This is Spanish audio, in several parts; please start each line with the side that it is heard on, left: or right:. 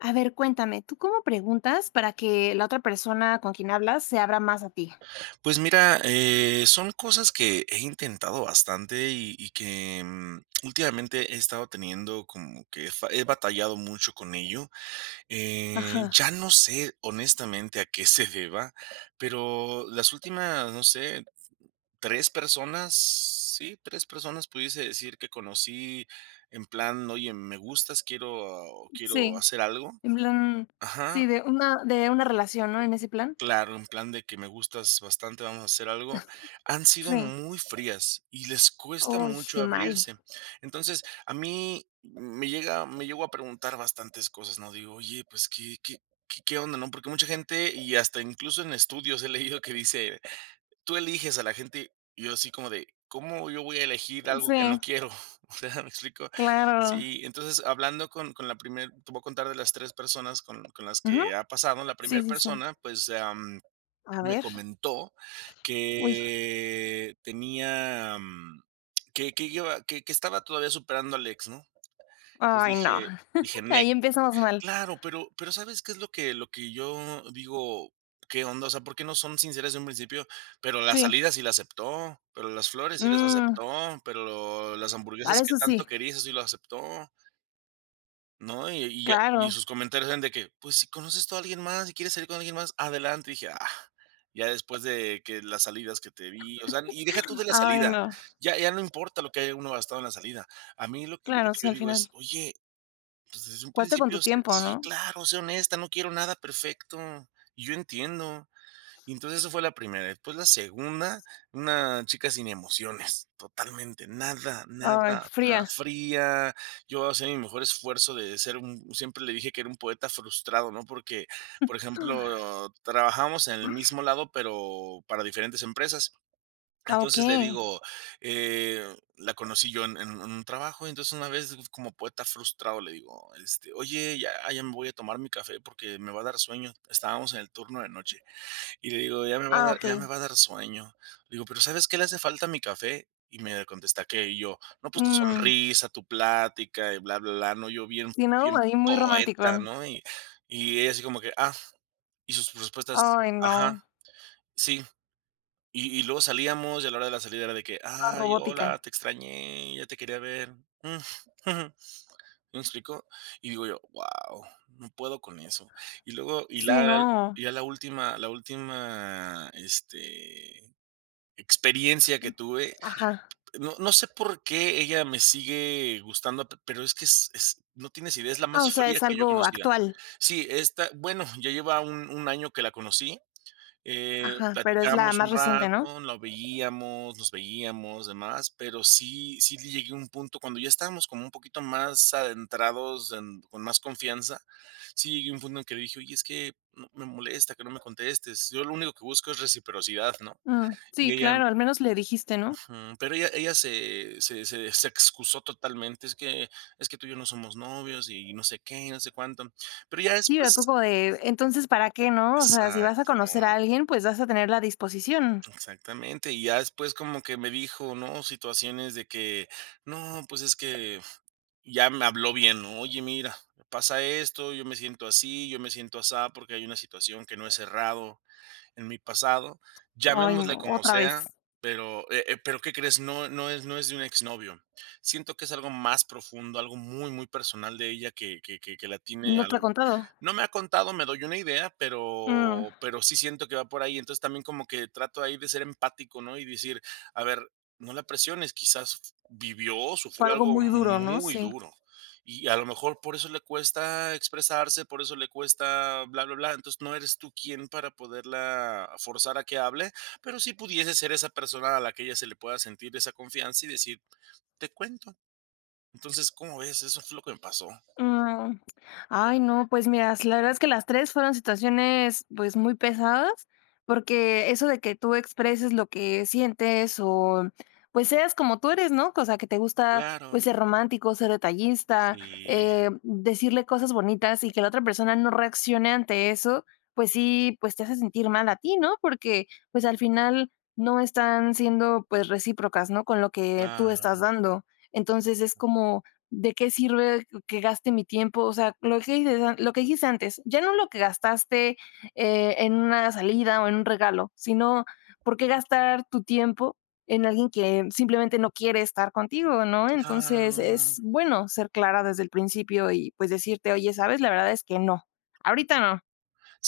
left: A ver, cuéntame, ¿tú cómo preguntas para que la otra persona con quien hablas se abra más a ti?
right: Pues mira, son cosas que he intentado bastante y que últimamente he estado teniendo como que he batallado mucho con ello. Eh,
left: Ajá,
right: ya no sé honestamente a qué se deba, pero las últimas, no sé, tres personas, sí, tres personas pudiese decir que conocí en plan, oye, me gustas, quiero, quiero
left: sí,
right: hacer algo.
left: en plan,
right: Ajá.
left: sí, de una relación, ¿no? En ese plan.
right: Claro, en plan de que me gustas bastante, vamos a hacer algo, han sido
left: Sí.
right: muy frías y les cuesta
left: Uy,
right: mucho
left: qué mal.
right: abrirse. Entonces, a mí me llego a preguntar bastantes cosas, ¿no? Digo: "Oye, pues, ¿qué onda?", ¿no? Porque mucha gente, y hasta incluso en estudios he leído que dice: "Tú eliges a la gente", y yo así como de: "¿Cómo yo voy a elegir algo
left: Sí,
right: que no quiero?". O sea, ¿me explico?
left: claro.
right: Sí, entonces, hablando con la primera, te voy a contar de las 3 personas con las
left: Ujú.
right: que ha pasado. La primera
left: Sí, sí, sí.
right: persona, pues,
left: A
right: me
left: ver.
right: comentó
left: Uy.
right: que tenía, que lleva que estaba todavía superando al ex, ¿no? Entonces
left: Ay, no.
right: dije dije: "Nel".
left: Ahí empezamos mal.
right: Claro, pero, ¿sabes qué es lo que yo digo? ¿Qué onda? O sea, ¿por qué no son sinceras de un principio? Pero la
left: Sí.
right: salida sí la aceptó, pero las flores sí las
left: Mm,
right: aceptó, pero las
left: para
right: hamburguesas que
left: eso
right: tanto
left: sí,
right: querías sí lo aceptó. No, y ya y
left: claro.
right: sus comentarios eran de que: "Pues, si conoces tú a alguien más y quieres salir con alguien más, adelante". Y dije: "Ah", ya después de que las salidas que te vi, o sea, y deja tú de la
left: Ay,
right: salida,
left: no.
right: ya ya no importa lo que haya uno gastado en la salida. A mí lo que lo
left: Claro,
right: que
left: sí,
right: yo
left: al
right: digo es:
left: final.
right: "Oye, pues, desde un
left: Cuesta con tu
right: principio, sé
left: tiempo,
right: sí,
left: ¿no?
right: claro, sé honesta, no quiero nada perfecto". Y yo entiendo. Y entonces eso fue la primera. Después la segunda, una chica sin emociones, totalmente, nada,
left: Ay,
right: nada, o sea,
left: fría.
right: fría. Yo hacía mi mejor esfuerzo de ser un, siempre le dije que era un poeta frustrado, ¿no? Porque, por ejemplo, trabajamos en el mismo lado, pero para diferentes empresas.
left: Ah, ok.
right: Entonces le digo, la conocí yo en un trabajo, entonces una vez como poeta frustrado le digo, oye, ya, ya me voy a tomar mi café porque me va a dar sueño. Estábamos en el turno de noche. Y le digo: "Ya me va a
left: Ah,
right: dar
left: ok.
right: ya me va a dar sueño". Le digo: "Pero, ¿sabes qué le hace falta a mi café?". Y me contesta que y yo: "No, pues tu
left: Mm.
right: sonrisa, tu plática y bla, bla, bla", ¿no? Yo bien
left: Sí,
right: bien
left: no, ahí muy
right: poeta,
left: romanticón.
right: ¿no? Y ella así como que: "Ah". Y sus respuestas
left: Ay, no,
right: ajá, sí. Y luego salíamos, y a la hora de la salida era de que:
left: toda
right: "Ay, hola,
left: robótica.
right: te extrañé, ya te quería ver". Mm. ¿Sí? ¿Me explico? Y digo yo, wow, no puedo con eso. Y luego,
left: Sí,
right: claro.
left: no.
right: Y ya la última, experiencia que tuve,
left: Ajá.
right: no, no sé por qué ella me sigue gustando, pero es que no tienes idea, es la
left: Ah,
right: más
left: o sea,
right: fría
left: es
right: que yo
left: algo
right: conocía.
left: actual.
right: Sí, esta, bueno, ya lleva un año que la conocí,
left: Ajá, pero es la
right: platicábamos
left: más
right: un
left: reciente, ¿no?
right: rato, lo veíamos, nos veíamos, demás, pero sí llegué a un punto cuando ya estábamos como un poquito más adentrados en con más confianza, sí llegué a un punto en que dije: "Oye, es que no me molesta que no me contestes, yo lo único que busco es reciprocidad", ¿no?
left: Mm,
right: Y
left: sí,
right: ella,
left: claro, al menos le dijiste, ¿no?
right: ujú, pero ella se excusó totalmente: "Es que tú y yo no somos novios y no sé qué, no sé cuánto". Pero ya
left: Sí, pero tú
right: después
left: como de, entonces, ¿para qué, no? O sea, si vas a
right: exacto.
left: conocer a alguien, pues vas a tener la disposición.
right: Exactamente, y ya después como que me dijo, ¿no? Situaciones de que, no, pues es que ya me habló bien, ¿no? Oye, mira, pasa esto, yo me siento así, yo me siento así porque hay una situación que no he cerrado en mi pasado,
left: Ay,
right: llamémosle
left: no,
right: como
left: otra vez.
right: sea, pero, pero ¿qué crees? No, no es de un exnovio. Siento que es algo más profundo, algo muy, muy personal de ella que la tiene,
left: No te ha contado.
right: no me ha contado, me doy una idea,
left: Mm,
right: pero sí siento que va por ahí. Entonces, también como que trato ahí de ser empático, ¿no? Y decir: "A ver, no la presiones, quizás vivió,
left: fue
right: sufrió
left: algo
right: algo
left: muy duro, ¿no?
right: muy
left: Sí.
right: duro, y a lo mejor por eso le cuesta expresarse, por eso le cuesta bla, bla, bla". Entonces, no eres tú quien para poderla forzar a que hable, pero sí pudiese ser esa persona a la que ella se le pueda sentir esa confianza y decir: "Te cuento". Entonces, ¿cómo ves? Eso fue lo que me pasó.
left: Mm, ay, no, pues mira, la verdad es que las 3 fueron situaciones, pues, muy pesadas, porque eso de que tú expreses lo que sientes o, pues, seas como tú eres, ¿no? O sea, que te gusta, pues,
right: Claro,
left: ser romántico, ser detallista,
right: sí,
left: decirle cosas bonitas y que la otra persona no reaccione ante eso, pues sí, pues, te hace sentir mal a ti, ¿no? Porque, pues, al final no están siendo, pues, recíprocas, ¿no? Con lo que tú estás
right: claro.
left: dando. Entonces, es como ¿de qué sirve que gaste mi tiempo? O sea, lo que dices a lo que dijiste antes, ya no lo que gastaste, en una salida o en un regalo, sino, ¿por qué gastar tu tiempo en alguien que simplemente no quiere estar contigo, no? Entonces,
right: Claro.
left: es bueno ser clara desde el principio y, pues, decirte: "Oye, ¿sabes? La verdad es que no, ahorita no",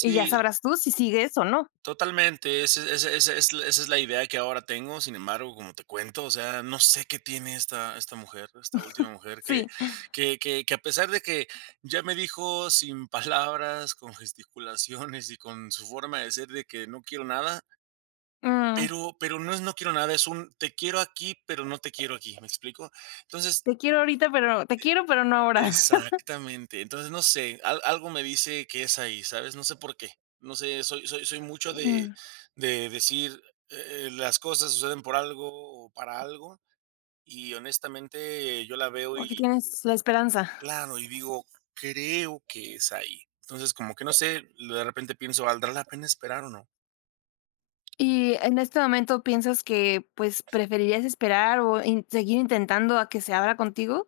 left: y ya sabrás tú si sigues o no.
right: totalmente. Esa es la idea que ahora tengo. Sin embargo, como te cuento, o sea, no sé qué tiene esta mujer, esta última mujer que
left: Sí,
right: que que que a pesar de que ya me dijo sin palabras, con gesticulaciones y con su forma de ser de que no quiero nada,
left: mm,
right: pero no es no quiero nada, es un te quiero aquí, pero no te quiero aquí, ¿me explico? Entonces,
left: te quiero ahorita, pero te quiero, pero no ahora.
right: exactamente. Entonces, no sé, al algo me dice que es ahí, ¿sabes? No sé por qué. No sé, soy mucho de
left: Mm,
right: decir, las cosas suceden por algo o para algo, y honestamente yo la veo
left: o que
right: y
left: tienes la esperanza.
right: claro, y digo, creo que es ahí. Entonces, como que no sé, de repente pienso, ¿valdrá la pena esperar o no?
left: Y en este momento, ¿piensas que, pues, preferirías esperar o in seguir intentando a que se abra contigo?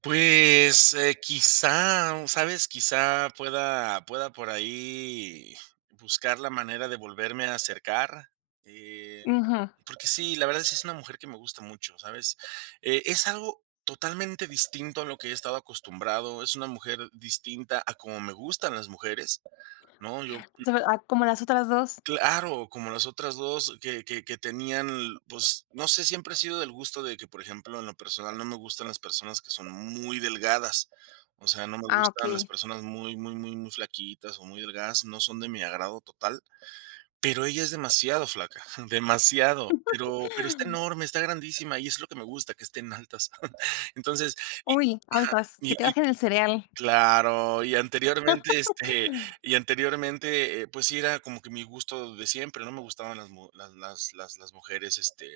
right: Pues, quizá, ¿sabes? Quizá pueda por ahí buscar la manera de volverme a acercar, eh
left: Ujú.
right: Porque sí, la verdad sí es una mujer que me gusta mucho, ¿sabes? Es algo totalmente distinto a lo que he estado acostumbrado, es una mujer distinta a como me gustan las mujeres, ¿no? Yo,
left: Sobre ah, ¿como las otras dos?
right: claro, como las otras dos que tenían, pues, no sé, siempre he sido del gusto de que, por ejemplo, en lo personal no me gustan las personas que son muy delgadas. O sea, no me
left: Ah,
right: gustan las
left: okey.
right: personas muy, muy, muy, muy flaquitas o muy delgadas, no son de mi agrado total. Pero ella es demasiado flaca, demasiado, pero está enorme, está grandísima, y es lo que me gusta, que estén altas. Entonces, y
left: Uy, altas,
right: y
left: que te
right: y
left: bajen el cereal.
right: claro, y anteriormente, pues sí era como que mi gusto de siempre, no me gustaban las mu las mujeres,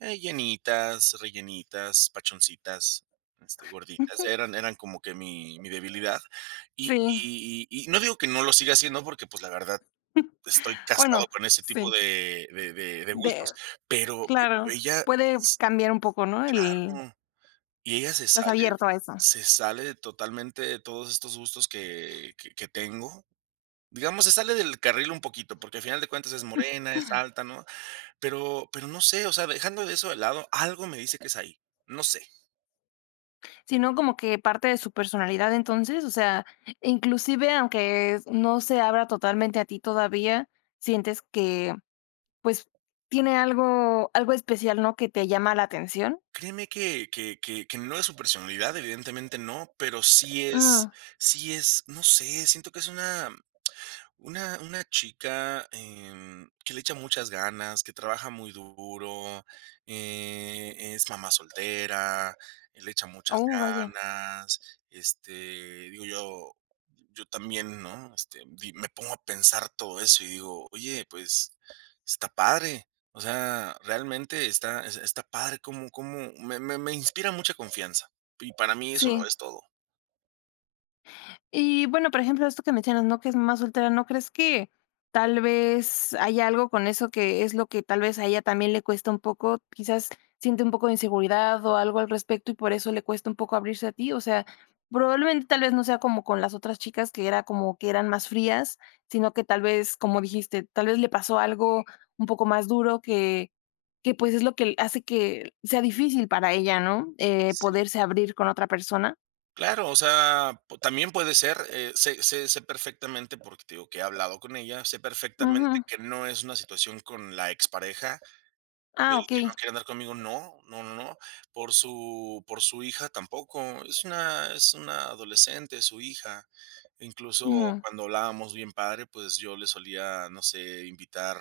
right: llenitas, rellenitas, pachoncitas, gorditas, eran como que mi debilidad. Y
left: Sí,
right: y y y no digo que no lo siga haciendo porque, pues, la verdad estoy casado
left: bueno,
right: con ese tipo
left: sí,
right: de
left: de
right: gustos, pero
left: claro,
right: ella
left: puede
right: s
left: cambiar un poco, ¿no? El
right: no, y ella se
left: estás
right: sale
left: abierto a eso.
right: se sale totalmente de todos estos gustos que tengo. Digamos, se sale del carril un poquito, porque al final de cuentas es morena, es alta, ¿no? Pero no sé, o sea, dejando de eso de lado, algo me dice que es ahí, no sé.
left: Sino como que parte de su personalidad, entonces, o sea, inclusive aunque no se abra totalmente a ti todavía, sientes que pues, tiene algo especial, ¿no?, que te llama la atención.
right: Créeme que no es su personalidad, evidentemente no, pero sí es
left: Mm,
right: sí es, no sé, siento que es una una chica, que le echa muchas ganas, que trabaja muy duro, es mamá soltera, le echa muchas
left: oh, vaya.
right: ganas, este, digo yo también, ¿no? Este, di me pongo a pensar todo eso y digo: "Oye, pues, está padre". O sea, realmente está padre, como me inspira mucha confianza, y para mí eso lo
left: Sí.
right: es todo.
left: Y bueno, por ejemplo, esto que mencionas, ¿no? Que es mamá soltera, ¿no crees que tal vez haya algo con eso que es lo que tal vez a ella también le cuesta un poco? Quizás siente un poco de inseguridad o algo al respecto y por eso le cuesta un poco abrirse a ti. O sea, probablemente tal vez no sea como con las otras chicas que era como que eran más frías, sino que tal vez, como dijiste, tal vez le pasó algo un poco más duro que pues es lo que hace que sea difícil para ella, ¿no?
right: Sí.
left: Poderse abrir con otra persona.
right: Claro, o sea, po también puede ser, sé perfectamente, porque te digo que he hablado con ella, sé perfectamente
left: Ujú.
right: que no es una situación con la expareja,
left: Ah,
right: del
left: ok.
right: que no quiere andar conmigo, no, no, no, no, por su hija tampoco, es una adolescente, su hija. Incluso
left: Ujú.
right: cuando hablábamos bien padre, pues, yo le solía, no sé, invitar,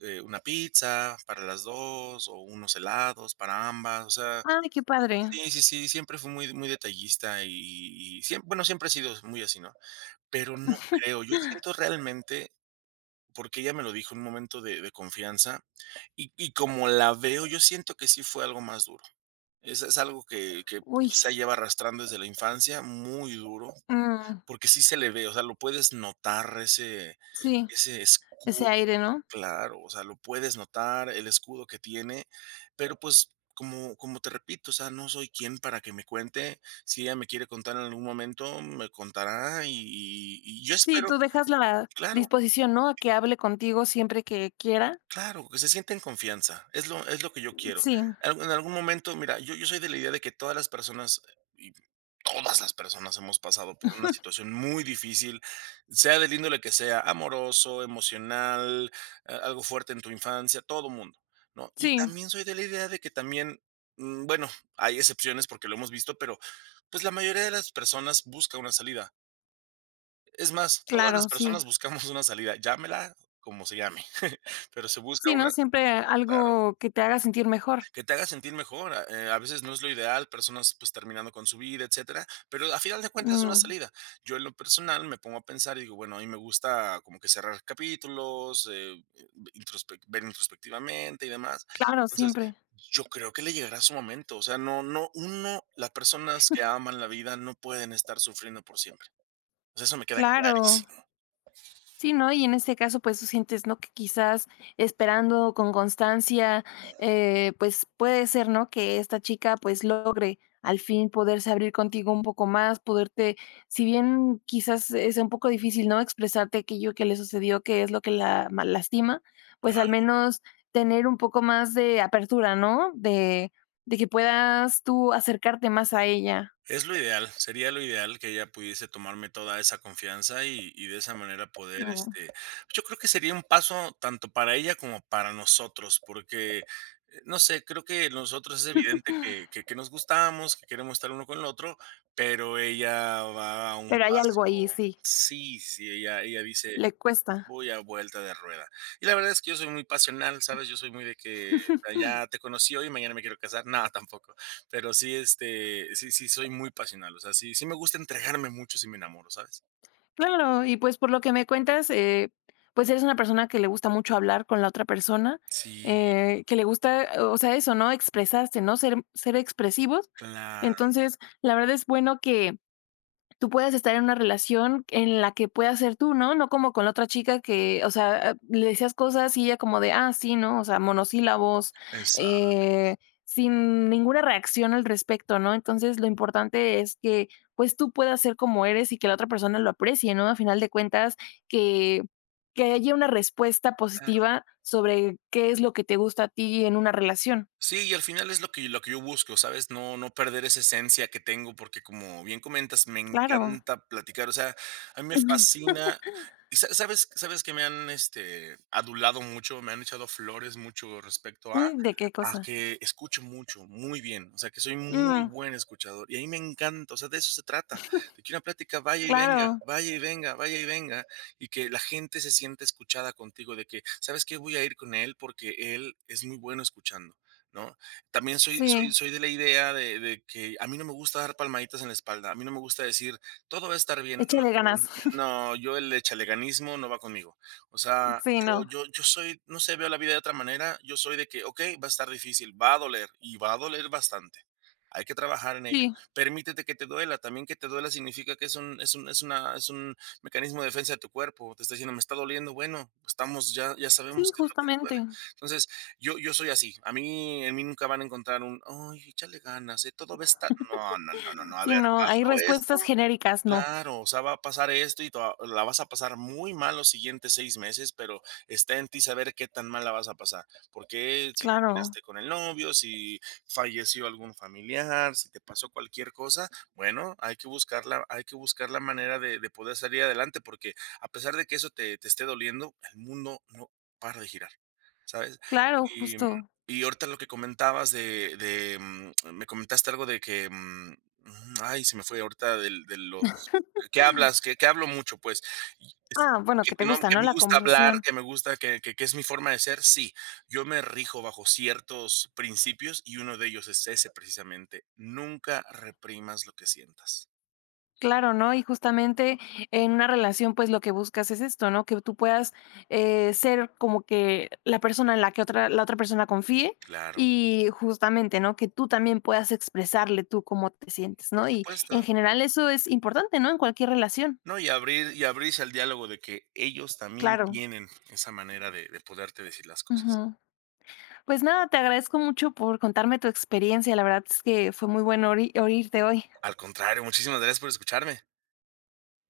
right: una pizza para las 2 o unos helados para ambas, o sea,
left: Ay, qué padre.
right: sí, sí, sí, siempre fui muy muy detallista y bueno, siempre he sido muy así, ¿no? Pero no creo, yo siento realmente, porque ella me lo dijo en un momento de confianza, y como la veo, yo siento que sí fue algo más duro. Es algo que
left: Uy,
right: quizá lleva arrastrando desde la infancia, muy duro,
left: mm,
right: porque sí se le ve, o sea, lo puedes notar ese
left: sí,
right: ese
left: ese
right: escudo.
left: aire, ¿no?
right: Claro, o sea, lo puedes notar, el escudo que tiene, pero pues como te repito, o sea, no soy quien para que me cuente. Si ella me quiere contar en algún momento, me contará y yo
left: Sí,
right: espero,
left: tú dejas la
right: claro,
left: disposición, ¿no? A que hable contigo siempre que quiera.
right: claro, que se sienta en confianza. Es lo que yo quiero.
left: Sí,
right: En algún momento, mira, yo soy de la idea de que todas las personas hemos pasado por una situación muy difícil, sea del índole que sea, amoroso, emocional, algo fuerte en tu infancia, todo mundo, ¿no? Y
left: sí,
right: también soy de la idea de que también, bueno, hay excepciones porque lo hemos visto, pero pues la mayoría de las personas busca una salida. Es más, todas las
left: claro, sí.
right: personas buscamos una salida, llámela como se llame, pero se busca
left: Sí, ¿no?
right: una,
left: Siempre
right: claro.
left: algo que te haga sentir mejor.
right: Que te haga sentir mejor, a veces no es lo ideal, personas, pues, terminando con su vida, etcétera, pero a final de cuentas es una
left: Mm,
right: salida. Yo en lo personal me pongo a pensar y digo, bueno, a mí me gusta como que cerrar capítulos, introspec ver introspectivamente y demás.
left: claro,
right: Entonces,
left: siempre.
right: yo creo que le llegará su momento, o sea, no no uno las personas que aman la vida no pueden estar sufriendo por siempre. O sea, eso me queda
left: Claro.
right: clarísimo.
left: Sí, ¿no? Y en este caso, pues, tú sientes, ¿no? Que quizás esperando con constancia, pues, puede ser, ¿no? Que esta chica, pues, logre al fin poderse abrir contigo un poco más, poderte, si bien quizás es un poco difícil, ¿no? Expresarte aquello que le sucedió, que es lo que lastima, pues al
right: Claro.
left: menos tener un poco más de apertura, ¿no? De que puedas tú acercarte más a ella.
right: Es lo ideal, sería lo ideal que ella pudiese tomarme toda esa confianza y de esa manera poder,
left: ¿No?
right: yo creo que sería un paso tanto para ella como para nosotros, porque, no sé, creo que nosotros es evidente que que nos gustamos, que queremos estar uno con el otro, pero ella va a un
left: Pero hay
right: paso.
left: algo ahí, sí,
right: Sí, sí, ella dice:
left: le cuesta.
right: "Voy a vuelta de rueda". Y la verdad es que yo soy muy pasional, ¿sabes? Yo soy muy de que ya te conocí hoy, mañana me quiero casar. Nada tampoco. Pero sí, sí, sí, soy muy pasional. O sea, sí, sí me gusta entregarme mucho si me enamoro, ¿sabes?
left: Claro, y pues por lo que me cuentas, pues eres una persona que le gusta mucho hablar con la otra persona,
right: Sí,
left: que le gusta, o sea, eso, ¿no? Expresarse, ¿no? Ser, ser expresivos.
right: claro,
left: Entonces, la verdad es bueno que tú puedes estar en una relación en la que puedas ser tú, ¿no? No como con la otra chica que, o sea, ah, le decías cosas y ella como de, ah, sí, ¿no? O sea, monosílabos,
right: exacto.
left: eh, sin ninguna reacción al respecto, ¿no? Entonces, lo importante es que, pues, tú puedas ser como eres y que la otra persona lo aprecie, ¿no? A final de cuentas, que haya una respuesta positiva sobre qué es lo que te gusta a ti en una relación.
right: Sí, y al final es lo que yo busco, ¿sabes? No, no perder esa esencia que tengo, porque como bien comentas, me
left: Claro.
right: encanta platicar. O sea, a mí me fascina. Y sabes que me han adulado mucho, me han echado flores mucho respecto a.
left: Mm, ¿de qué
right: a
left: cosa?
right: que escucho mucho, muy bien, o sea, que soy muy
left: Mm,
right: buen escuchador y a mí me encanta, o sea, de eso se trata, de que una plática vaya y venga,
left: claro.
right: vaya y venga, vaya y venga, y que la gente se sienta escuchada contigo, de que, ¿sabes qué? Voy a ir con él porque él es muy bueno escuchando. ¿No? También soy, soy,
left: Sí,
right: soy de la idea de que a mí no me gusta dar palmaditas en la espalda, a mí no me gusta decir todo va a estar bien.
left: échale
right: Mm, mm,
left: ganas.
right: no, yo el echaleganismo no va conmigo. O sea,
left: Sí,
right: yo
left: no.
right: yo yo soy, no sé, veo la vida de otra manera. Yo soy de que, okey, va a estar difícil, va a doler y va a doler bastante. Hay que trabajar en ello.
left: Sí,
right: Permítete que te duela; también, que te duela significa que es un mecanismo de defensa de tu cuerpo. Te está diciendo: "Me está doliendo". Bueno, estamos ya ya sabemos
left: sí,
right: qué es lo que nos duele.
left: justamente.
right: Entonces, yo soy así. A mí en mí nunca van a encontrar un: "Ay, échale ganas, todo va a estar". No, no, no, no, no. A
left: Sí,
right: ver,
left: no, hay
right: pasó esto.
left: respuestas genéricas, no.
right: Claro, o sea, va a pasar esto y toa la vas a pasar muy mal los siguientes 6 meses, pero está en ti saber qué tan mal la vas a pasar, porque si
left: Claro,
right: terminaste con el novio, si falleció algún familiar, si te pasó cualquier cosa, bueno, hay que buscar la manera de poder salir adelante, porque a pesar de que eso te esté doliendo, el mundo no para de girar, ¿sabes?
left: claro,
right: Y
left: justo.
right: y ahorita lo que comentabas me comentaste algo de que. Ujú, ay, se me fue ahorita del de los que hablas, que hablo mucho, pues, y es
left: Ah, bueno, que
right: que
left: te
right: no
left: gusta,
right: que
left: ¿no?
right: me
left: La
right: gusta hablar,
left: conversación.
right: que me gusta, que es mi forma de ser. Sí, yo me rijo bajo ciertos principios, y uno de ellos es ese precisamente: nunca reprimas lo que sientas.
left: Claro, ¿no? Y justamente en una relación, pues lo que buscas es esto, ¿no? Que tú puedas ser como que la persona en la que otra, la otra persona confíe
right: Claro,
left: y justamente, ¿no? Que tú también puedas expresarle tú cómo te sientes,
right: por
left: ¿no? Y en
right: supuesto.
left: general eso es importante, ¿no? En cualquier relación.
right: No, y abrirse al diálogo de que ellos también
left: Claro.
right: tienen esa manera de poderte decir las cosas.
left: Ujú. Pues nada, te agradezco mucho por contarme tu experiencia. La verdad es que fue muy bueno oírte hoy.
right: Al contrario, muchísimas gracias por escucharme.